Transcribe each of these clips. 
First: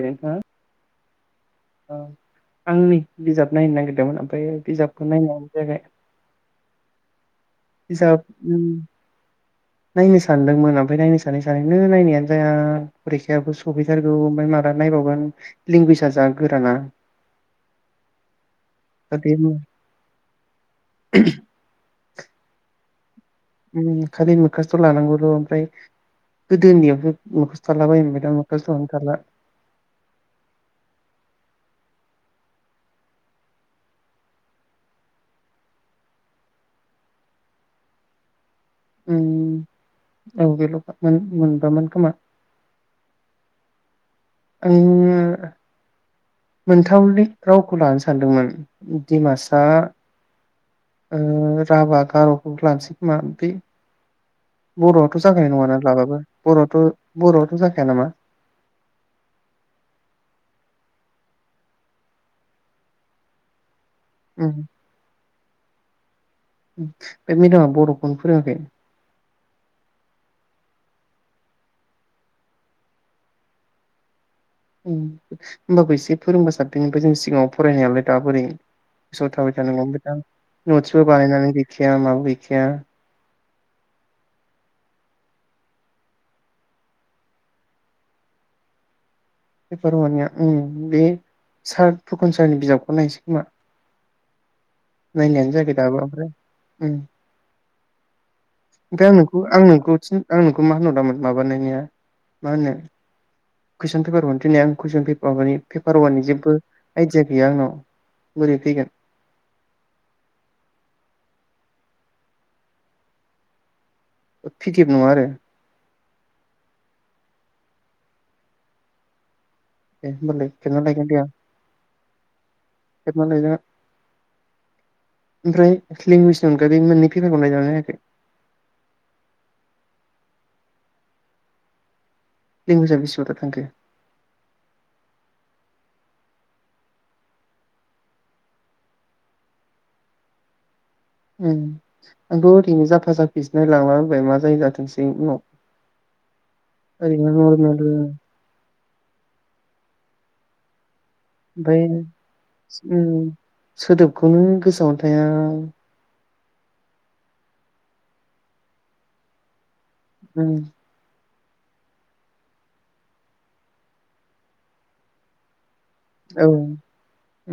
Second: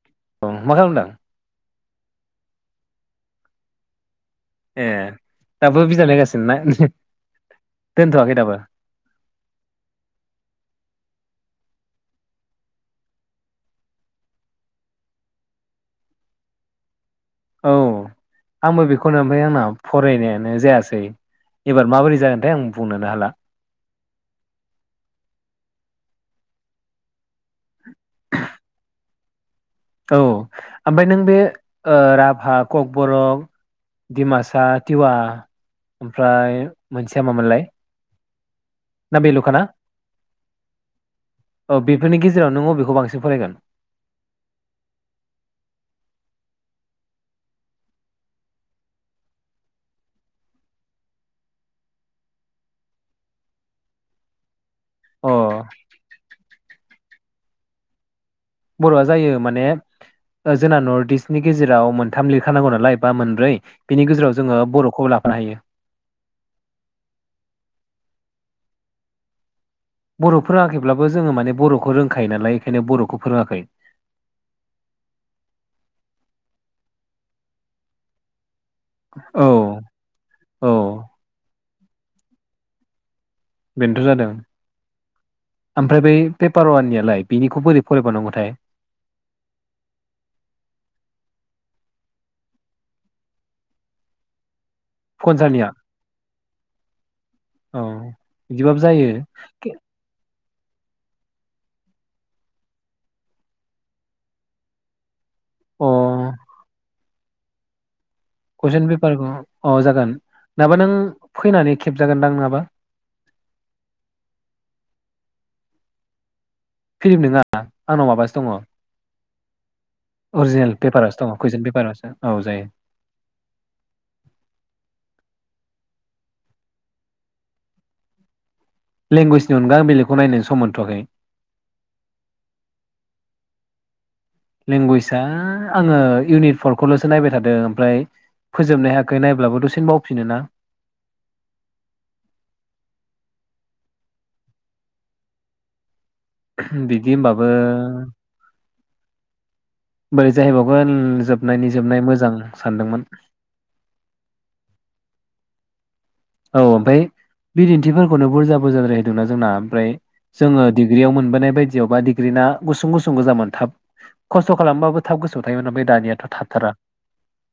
नोंथाङा औ मा खालामदों आंनि बिजाब नायनो नागिरदोंमोन आं ए दाबो बिजाब नायगासिनोना बिजाब दोनथ'वाखै दाबो उम नायनो सानदोंमोन ओमफ्राय नायनो सान साननो नायनायानो जाया फरिखायाबो सफैथारगौ ओमफ्राय माबला नायबावगोन लेंगुवेज जा गोराना औ आंबो बेखौनो खालि ओमफ्राय आंना फरायनायानो जायासै एबार माबोरै जागोनथाय आं बुंनो हाला खालि मोखासथ' लानांगौल' ओमफ्राय गोदो उन्दैयावसो मोख थाला बोयोमोन ओमफ्राय दा मखासथआनो थाला औ ओमफ्राय नों बे राभा ककबरक दिडिमासा टिवा ओमफ्राय मोनसेया मामोनलाय ना उम बेल'खाना औ बेल' मोन औ मोनबामोन खोमा बेफोरनि गेजेराव नों अ बेेखौ बांसिन फरायगोन आं मोनथावि रावखौ लानो सानदोंमोन डिमासा राभा गार'खौ लानोसै खोमा बर'आथ' अ जागायनाय नङाना लाबाबो बर'आथ' बर'आथ' जाखाया नामा बर'आ जायो माने जोंना नर्थ इस्टनि गेजेराव मोनथाम लिरखानांगौ नालाय बा मोनब्रै बिनि गेजेराव जोङो बर'खौ ला बाहायो बेडमिन्टामा बरखौनो फोरोङाखै बर' फोरोङाखैब्लाबो जोङो माने बरखौ रोंखायो नालाय बेखायनो बरखौ फोरोङाखै उम होनोमबाबो एसे फोरोंबा साब्सिननिफ्राय जों सिगाङाव फरायनायालाय दा बोरै गोसोआव औ थाबाय थानांगौ ओमफाय दा औ नटसबो बानायनानै [unintelligible] [unintelligible] बेनोथ जादों ओमफ्राय बै पेपार वाननियालाय बेनिखौ बोरै फरायबानांगौथाय पेपारा वाननिया उम बे सार फुकन सारनि बिजाबखौ नायसै खोमा नायनायानो खनसालिया जायाखै दाबो ओमफ्राय औ बिदिबाबो जायो ओमफ्राय आं नोंखौ आं नोंखौ आं नोंखौ मा होनहरदोमोन माबानायनिया मा होनो? कुइसन पेफार हरनो थिननाया आं कुइसन माबानि पेपार वानि अ जेबो आयदीया गैया आंनाव बोरै फैगोन कुइसन पेपार खौ अ जागोन नाबा नों फैनानै खेबजागोनदां नङाबा? फिकेब नङा आरो फिदिएफम नोङा आंनाव माबासो दङ दे होमबालाय अरजिनेल खेबना लायगोन दे पेपारासो आं दङ कुइजन पेपारासो औ जायो खेबना लायना [unintelligible] मोननै पेपारखौ नायगोना नायाखै लेंगुवेजनि अनगा आं बिलेखखौ नायनोनो सम मोनथ'वखै लिंगुज आ बिसिबां दा थांखो? लेंगुवेजआ आङो इउनिट फरखौलसो नायबाय थादों ओमफ्राय फोजोबनो हायाखै नायब्लाबो दसेनो बावफिनो ना। उम आंथ' ऐरैनो जाफा जाफिसो नायलांला बायबाय मा जायो जाथोंसै उनाव बिदि ओरैनो होनबाबो नरमेल बोरै जाहैबावगोन। जोबनायनि ओमफ्राय जोबनाय मोजां सानदोंमोन उम सोदोबखौनो गोसोआवनो थाया [inaudible] औ ओमफ्राय बिदिन्थिफोरखौनो बुरजा बुरजाद्राय होदोंना जोंना फाय उम जोङो डिग्रियाव मोनबोनाय बायदियावबा डिग्रिना गुसुं गुसुं गोजामोन थाब खस्थ' खालामबाबो थाब गोआव थायोमोन ओमफाय औ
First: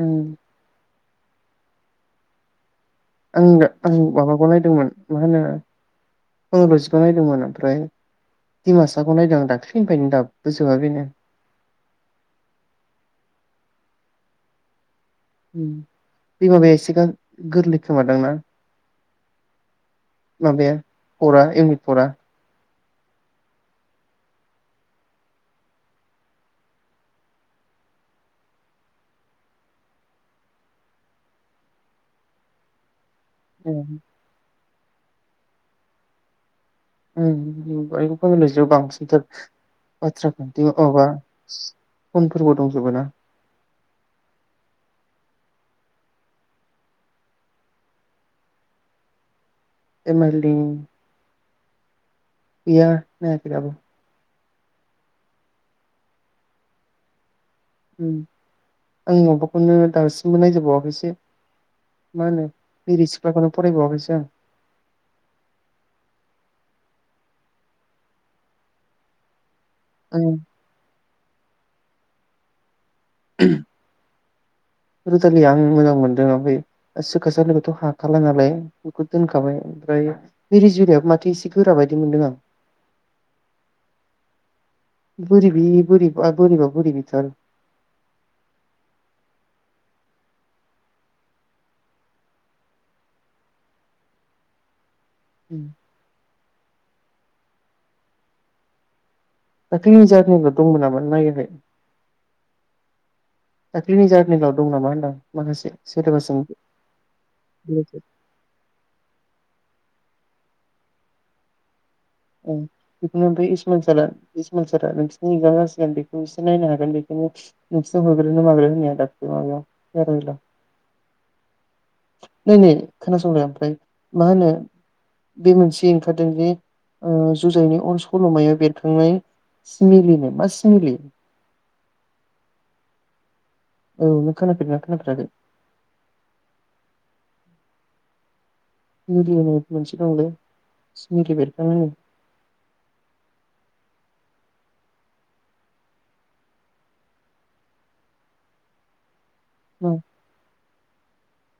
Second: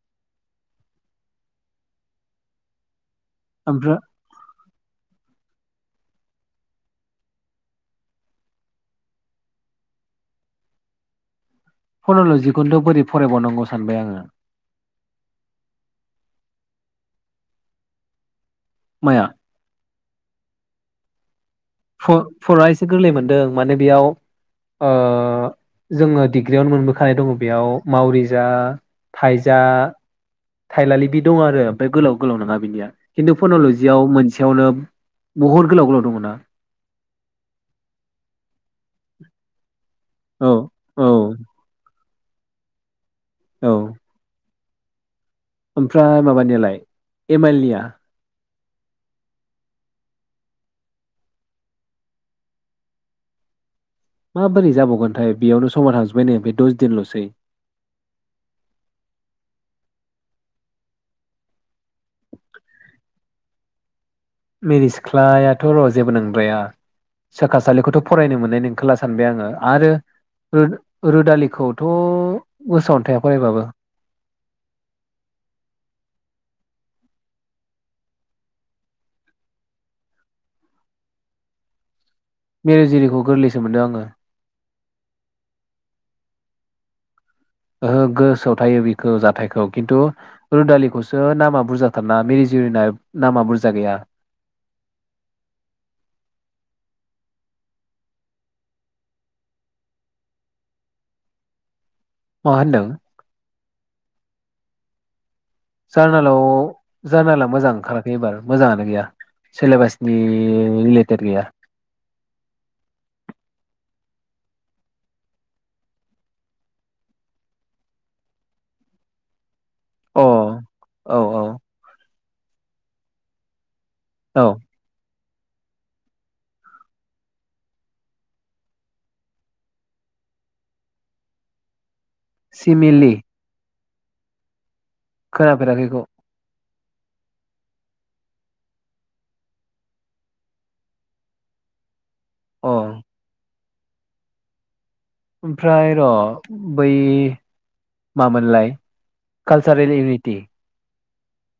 उम आं आं ओमफ्राय माबाखौ नायदोंमोन मा होनो? [unintelligible] नायदोंमोन ओमफ्राय डिमासाखौ नायदोंं दाख्लिनिफ्रायनो दाबो जोबा बेनो। फनल जिखुनथु बोरै फरायबावनांगौ सानबाय आङो। बे माबाया एसे गा गोरलै खोमादों ना? माया? माबाया फरा एम इ फरा फ फरायस गोरलै मोनदों माने बेयाव ओ जोङो डिग्रियावनो मोनबोखानाय दङ बेयाव मावरिजा थाइजा थाइलालि बि दं आरो ओमफ्राय गोलाव गोलाव नङा बिनिया खिन्दु फन'ल'जियाव मोनसेयावनो महर गोलाव गोलाव दङ ना [unintelligible] बांसिनथार औ आसारखान्थि अबा औ उनफोरबो दंजोबो ना? औ ओमफ्राय माबानियालाय एमइल निया एम आइलनि गैया नायाखै दाबो। माबोरै जाबावगोनथाय बेयावनो समा थांजोबबाय नै ओमफ्राय दस दिनल'सै आं माबाखौनो दासिमबो नायजोबावाखैसो मा होनो बेरै सिख्लाखौनो फरायबावाखैसो आं। मेरै सिख्लायाथ' र' जेबो नंद्राया सोखासालिखौथ' फरायनो मोननाय नोंखोला सानबाय आङो आरो आं हो रोदालिखौथ' गोसन [unintelligible] रुदालिया आं मोजां मोनदों ओमफ्राय सोखा सलिखौथ' हाखाला नालाय बेखौ दोनखाबाय ओमफ्राय मिरि जुलियाबो माथो एसे गोरा बायदि मोनदों आं मिरु जिरिखौ गोरलैसो मोनदों आङो। बोरैबि बोरैबा बोरैबा बुरिबिथार ओहो गोसोआव थायो बेखौ जाथायखौ खिन्थु रुदालिखौसो नामा बुरजाथारना मिरि जिरिना नामा बुरजा गैया उम! दाखलिनि जाइख्लं आ दंमोन नामा नों नायाखै? मा होन्दों? दा क्लिनि जारनिेलाव दं नामा होनदां माखासे सोरबा जार्नेलाव सोंदो जार्नाला मोजां ओंखाराखै एबार मोजाङानो गैया सिलेबासनि [unintelligible] ओं बेखौनो ओफ्राय इसमल सारा इसमल सारा नोंसिनि इगजाम जासिगोन बेखौ एसे नायनो हागोन बेखौनो नोंसोरनो होग्रोनो माग्रोनो होननाया दाख्लै माबायाव अ जार्निलाव औ औ नै नै खोनासंलाय ओमफ्राय! मा औ होनो बे मोनसे ओंखारदों जे जुजाइनि अर सल'मायाव बेरखांनाय सिमलिनो मा सिमिलि? सिमलि औ नों खोनाफेरदोंना खोनाफेराखै खोनाफेराखैखौ [unintelligible] अ' ओमफ्राय र' बै मामोनलाय मा कालसारेल इउनिति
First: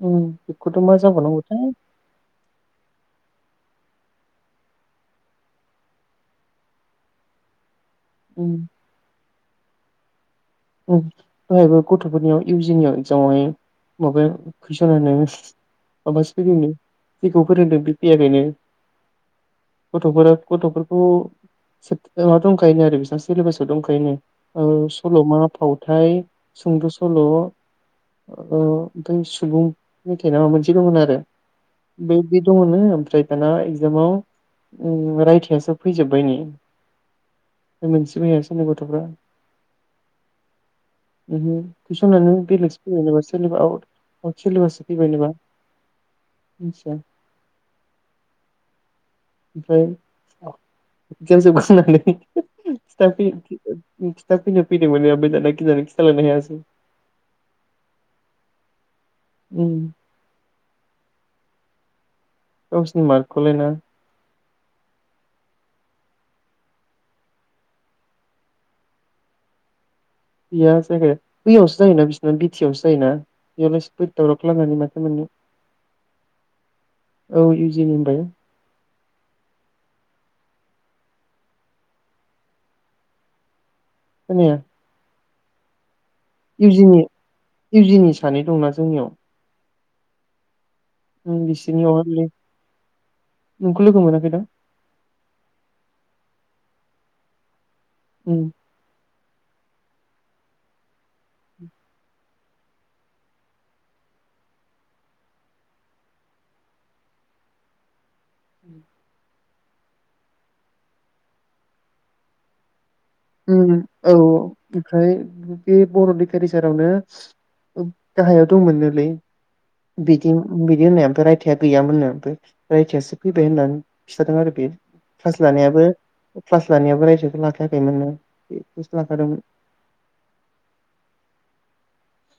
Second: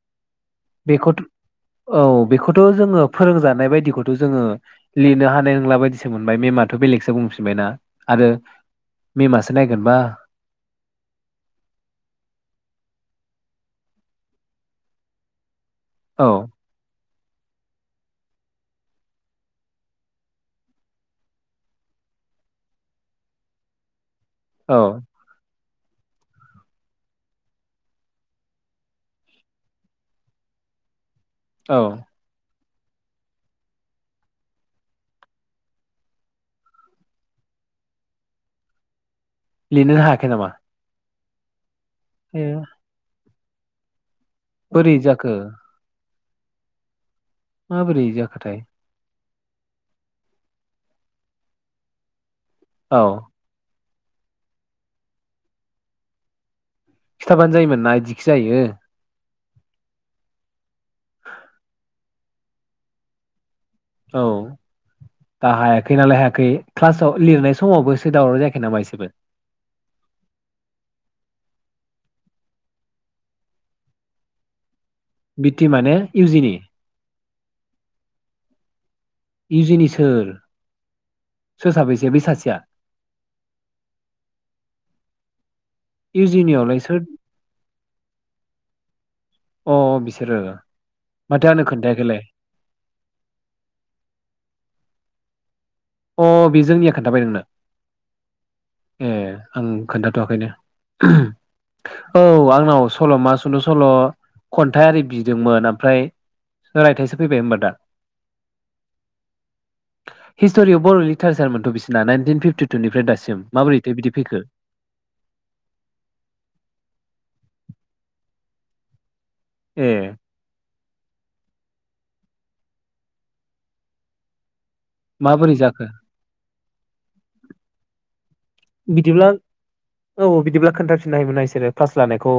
उम मा बेखौथ' जाबावनांगौथाय औ बेखौथ' जोङो फोरोंजानाय बायदिखौथ' जोङो लिरनो हानाय नंला बायदिसो मोनबाय मेमाथ' बेलेगसो बुंफिनबाय ना आरो उम मिमासो नायगोनबा बेहायबो गथ'फोरनियाव इउ जिनियाव एगजामावहाय माबा कुइसन होनो मा औ बासो फैदोंनो जेखौ फोरोंदों बे फैयाखैनो गथ'फोरा गथ'फोरखौ माबा दंखायोनो आरो बेसिबां सिलेबासाव दंखायो आ औ सल'मा फावथाय सुंद' सल' ओमफ्राय सुबुं मेथाइना माबा मोनसे दंमोन आरो औ बेदि दङनो ओमफ्राय दाना एगजामाव रायथायासो फैजोबबायनो मोनसिबो हायासैनो गथ'फ्रा। लिरनो हायाखै नामा? [inaudible] कुइसनानो ए बेलेकसो फैबायनो सेलिबाष आउट आवट सेलेबाससो बोरै फैबायनोबा जाखो मिथिया माबोरै जाखोथाय? ओमफ्राय इकजाम जोबखांनानै औ साफि खिथा फैनो फैदोंमोन आमफ्राय दाना गिनानै खिथालांनो हायासै। खिथाबानो जायोमोन ना बिदिखि जायो। उम गावसिरनि मार्कखौलायना? औ दा हायाखै नालाय हायाखै क्लासाव लिरनाय समावबोसो दावराव जायाखै नामा इसेबो। गैया जायखै बैयावसो जायोना बिसोरना बिटियावसो जायोना बेयावलाय सोर दावराव खालामनानै माथो मोननो बिटि माने इउजिनि औ इउजिनि होनबाय इउजिनि सो सोर साबैसो बै सासेया खोनाया इउजिनियावलाय सोर नि इउजिनि सानै दंना जोंनियाव अ-अ बिसोरो उ माथो आंनो बिसोरनि खोन्थायाखैलाय अरलै नोंखौ लोगो मोनाखै दां। अ बेजोंनिया खोन्थाबाय नोंनो? उम ए आं खोन्थाथ'वाखैनो औ आंनाव सल'मा सुदु सल' खन्थाइ आरि बिदोंमोन ओमफ्राय रायथाइसो फैबाय होनबा दा। सिटरियाव बर' लटारेसार मोनथ' बिसिना नाइनटिन फिफटिटुनिफ्रायास दा ओम औ ओमफ्राय बे बर' लिटारेसारावनो गाहायाव दं मोनोलै। ए बिदिं बिदि बियो होननाय ओमफ्राय रायथायाइआ गैयामोननो फ्राय रायथायआसो फैबाय होननानै खिन्थादों आरो बे क्लास माबोरै जाखो? लानायाबो क्लास लानाययाबो रायथायखौ लाखायाखैमोन। बिदिब्ला औ बिदिब्ला खोन्थाफिननो हायोमोन ना बिसोरो क्लास जानायखौ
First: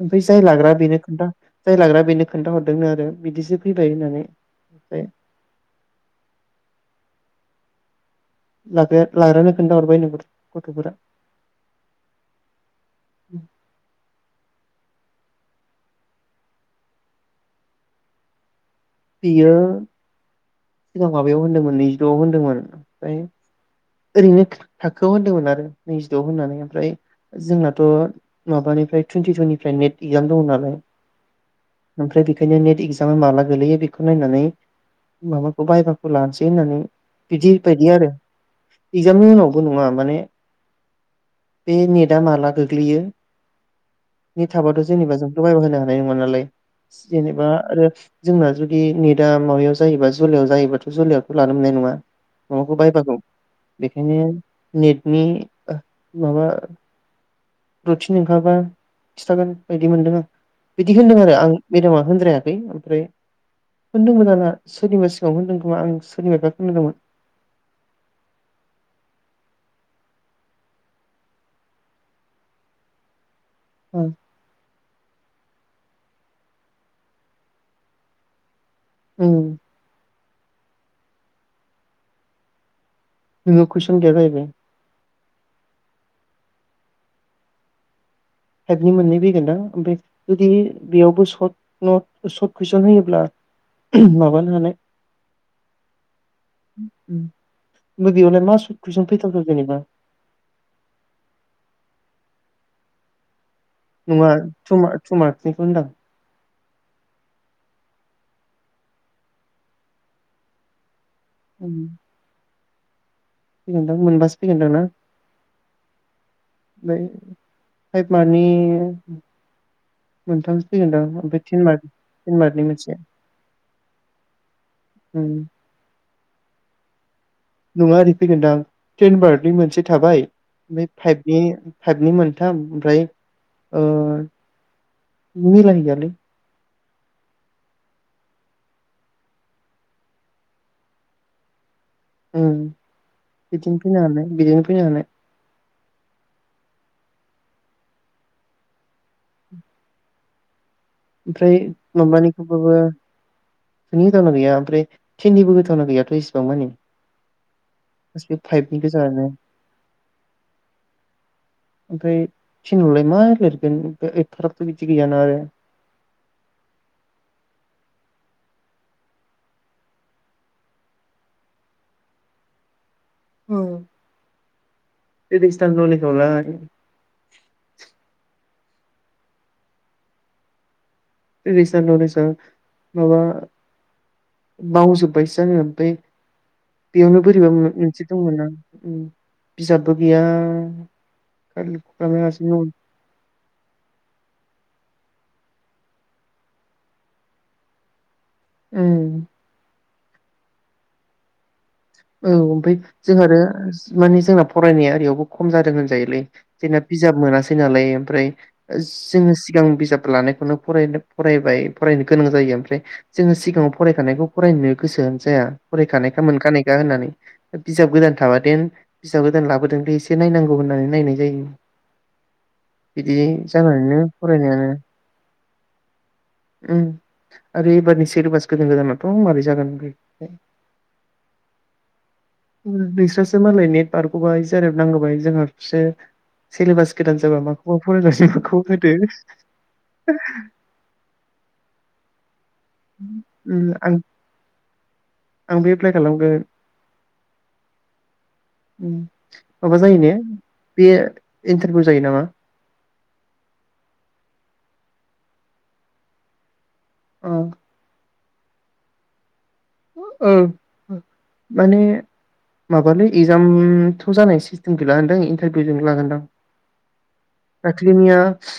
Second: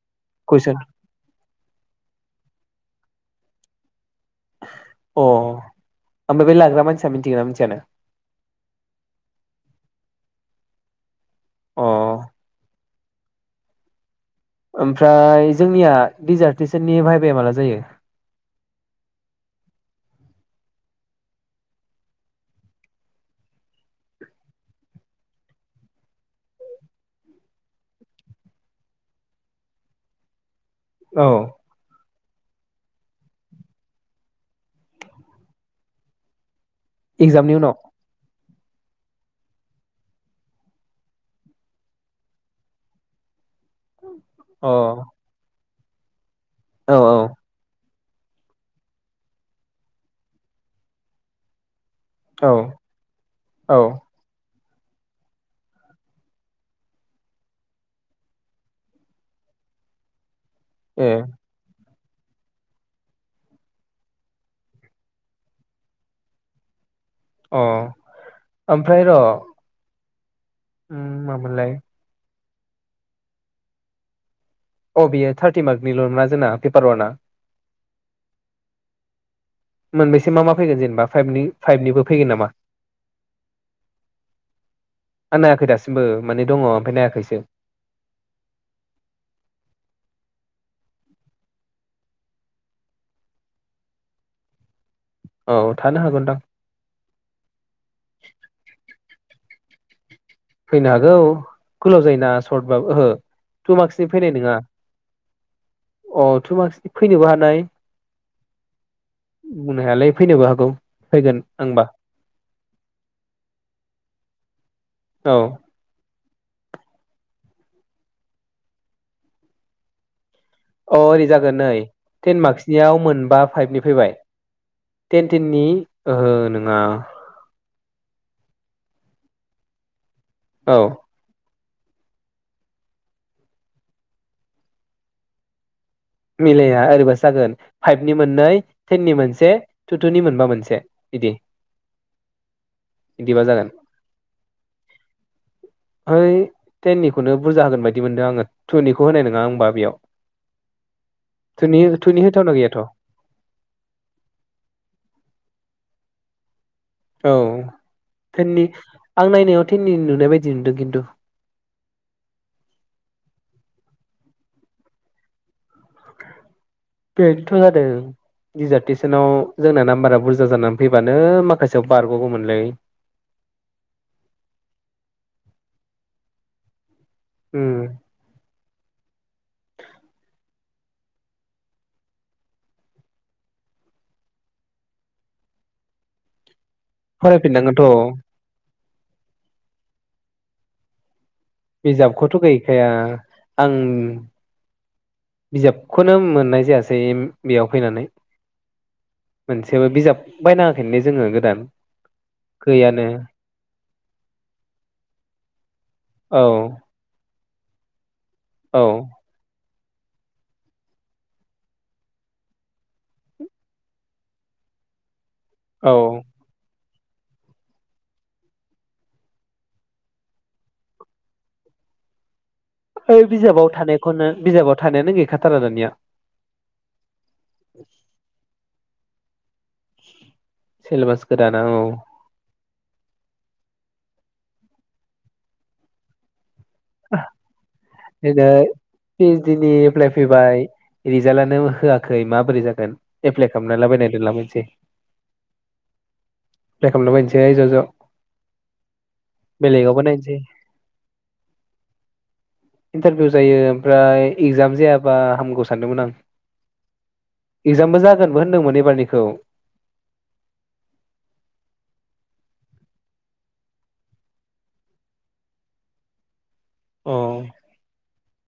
ओमफ्राय जाय लाग्रा बेनो खिथा जाय लाग्रा बेनो खोन्था हरदोंनो आरो बिदिसो। फैबाय होननानै। ओमफ्राय अ ओमफ्राय बे लाग्रा मानसिया मिथिगोना मिथि मिथियानो? लाग्रा लाग्रानो खोनन्थाहरबाय नो गथ'फोरा अ उम ओमफ्राय जोंनिया डिजार्टेसननि भायबाया माला जायो? बियो सिगां माबायाव होन्दोंमोन नैजिद'आव होन्दोंमोन ओमफ्राय ओरैनो थाखोआव होन्दोंमोन आरो नैजिद' होननानै ओमफ्राय जोंनाथ' माबानिफ्राय टुइनटि टुनिफ्राय नेट इगजाम दङ नालाय। औ ओमफ्राय बि खायनो नेट इक्जामा माला गोलैयो बेखौ नायनानै माबा खौ बायबाखौ लानोसै होननानै बिदि एगजामनि उनाव बायदि आरो इगजामनि उनावबो नङा माने बे नेटआ माला गोग्लैयो नेट अ थाबाथ' जेनेबा जोंना बाय होनोङा नाय मोनलाय औ जेनेबा आरो जोंना जुदि ने दा माबायाव जायोबा जुलियाव जायोबाथ' जुलियावथ' लानो मोननाय नङा औ माबाखौ बायबाखौ औ बेखायनो नेटनि माबा रुथिन ओंखारबा खिन्थागोन बायदि मोनदों बिदि ए होनदों आरो आं बेदामा होनद्रायाखै ओमफ्राय होनदोंमोन आंना सोरनिबा सिगाङावनो होनदों खोमा आं सोरनिबा होनदोंमोन अ ओमफ्राय र' उम मामोनलाय औ अ बेयो थार्टि मार्कनिल' ना जोंना पेपार अवानआ उम मोनबैसे मा मा फै जेनेबा फाइभनिबो फैगोन नामा नोंनाव कुइसन गैला जाहैबाय आ नायाखै दासिमबो माने दङ ओमफाय नायाखैसो टाइपनि मोननै फैगोन दा ओमफाय जुदि बेयावबो सर्ट नट सर्ट कुइसन होयोब्ला ओहोम माबानो हानाय। औ थानो हागौदां ओमफाय बेयावलाय मा सर्ट कुइसन फैथाव [unintelligible] जेनबा। फैनो हागौ गोलाव जायोना सर्टबाबो ओहो टु मार्क्सनि नङा फैनाय टू मार टू मार्कनिखौ होनदां। टू मार्कसनि फैनोबो हानाय। बुंनो हायालै फैनोबो हागौ। फैगोन आंबा। फैगोनदां मोनबासो फैगोनदों ना? औ। ओमफाय फाइभ मारनि अ ओरै जागोन नै टेन मार्कनि मोनसे मार्कसनियाव मोनबा फाइभनि फैबाय उम टेन टेननि ओहो नोङा। नङा ओरै फैगोनदां टेन मार्कनि मोनसे थाबाय औ नै फाइभनि फाइभनि मोनथाम ओमफ्राय ओ मिलायहैया। मिलाया आरो बासो जागोन मोननै टेननि मोनसे टू टू नि बोनबा मोनसे बिदि। उम बिदिबा जागोन बिथिं फैनो हानाय बिदिनो फैनो हानाय। ओमफ्राय टेननिखौनो बुरजा होगोन बायदि मोन्दों आङो टुनिखौ होनाय नङा आंनिबा बेयाव। ओमफ्राय टुनि टुनि होथावना माबानिखौबाबो गैयाथ' मानि होथावना गैया ओमफ्राय टेननिबो होथावना गैया। बेसेबां मानि औ बास बे टेननि फाइभनि गोजानो आं नायनायाव टेननिनो नुनाय बायदि नुदों खिन्थु। [unintelligible] एथ'ग्राबथ' बिदि गैया ना आरो। बेनथ' जादों डिजार्टेसनाव जोंना नाम्बारा बुरजा जानानै फैबानो माखासेयाव बारग'गौमोनलै औ बेदिस्टान नलेजखौ लाय उम। बेरिस्टान नलेजा माबा बावजोब्बायसो आङो ओमफाय बेयावनो बोरैबा मोन-मोनसे फरायफिननांगोनथ' दंमोन ना बिजाबबो गैया। खालि खुगानि बिजाबखौथ' हासुं गैखाया आं बिजाबखौनो मोननाय जायासै बेयाव फैनानै उम। जेबो बिजाब बायनाङाखैनो ने जोङो गोदान? औ ओमफाय गैयानो जोंहा आरो माने जोंना फरायनाया ओरैयावबो खम जादों होनज जायो लै औ जोंना बिजाब मोनास थै नालाय ओमफ्राय औ जोंङो सिगां बि बिजाब लानायखौनो फराय फरायबाय फरायनो गोनां जायो ओमफ्राय जोंङो सिगाङाव फरायखानायखौ फरायनो गोसो जाया औ फरायखानायखा मोनखानाय होननानै बिजाब गोदान थाबा देन बिजाब गोदान लाबोदों दे एसे नायनांगौ होननानै नायनाय जायो। बिदि ओइ बिजाबाव जानानैनो थानायखौनो फरायनायानो बिजाबाव थानायानो गैखा थारा दानिया उम आरो एबारनि सेरेबास गोदान गोदाना थ' मारै जागोन बे सिलेबास गोदाना औ नोंस्रासो मालाय नेट बारग'बाय जेरेब नांगौबाय जोंहासो सेलेबास गोदान जाबा माखौबा फरायनानै दिनै माखौबा होदो पिसडिनि एप्लाइ फैबाय रिजाल्टआनो होआखै खै मा उम आं आंबो एप्लाइ खालामगोन एप्लाइ खालामला बायनोसै ज' ज' माबा जायो बेलेगावबो ने नायनोसै बे इन्टारभिउ जायो नामा इन्टारभिउ जायो ओमफ्राय इगजाम जायाबा हामगौ सानदोंमोन आं। अ इगजामा जा गोनबो होनदोंमोन एबारनिखौ ओं माने माबालै एक्जामथ' जानाय सिस्टेम गैलाओनदों इन्टारभिउजों लागोनदां अ दाखलैनिया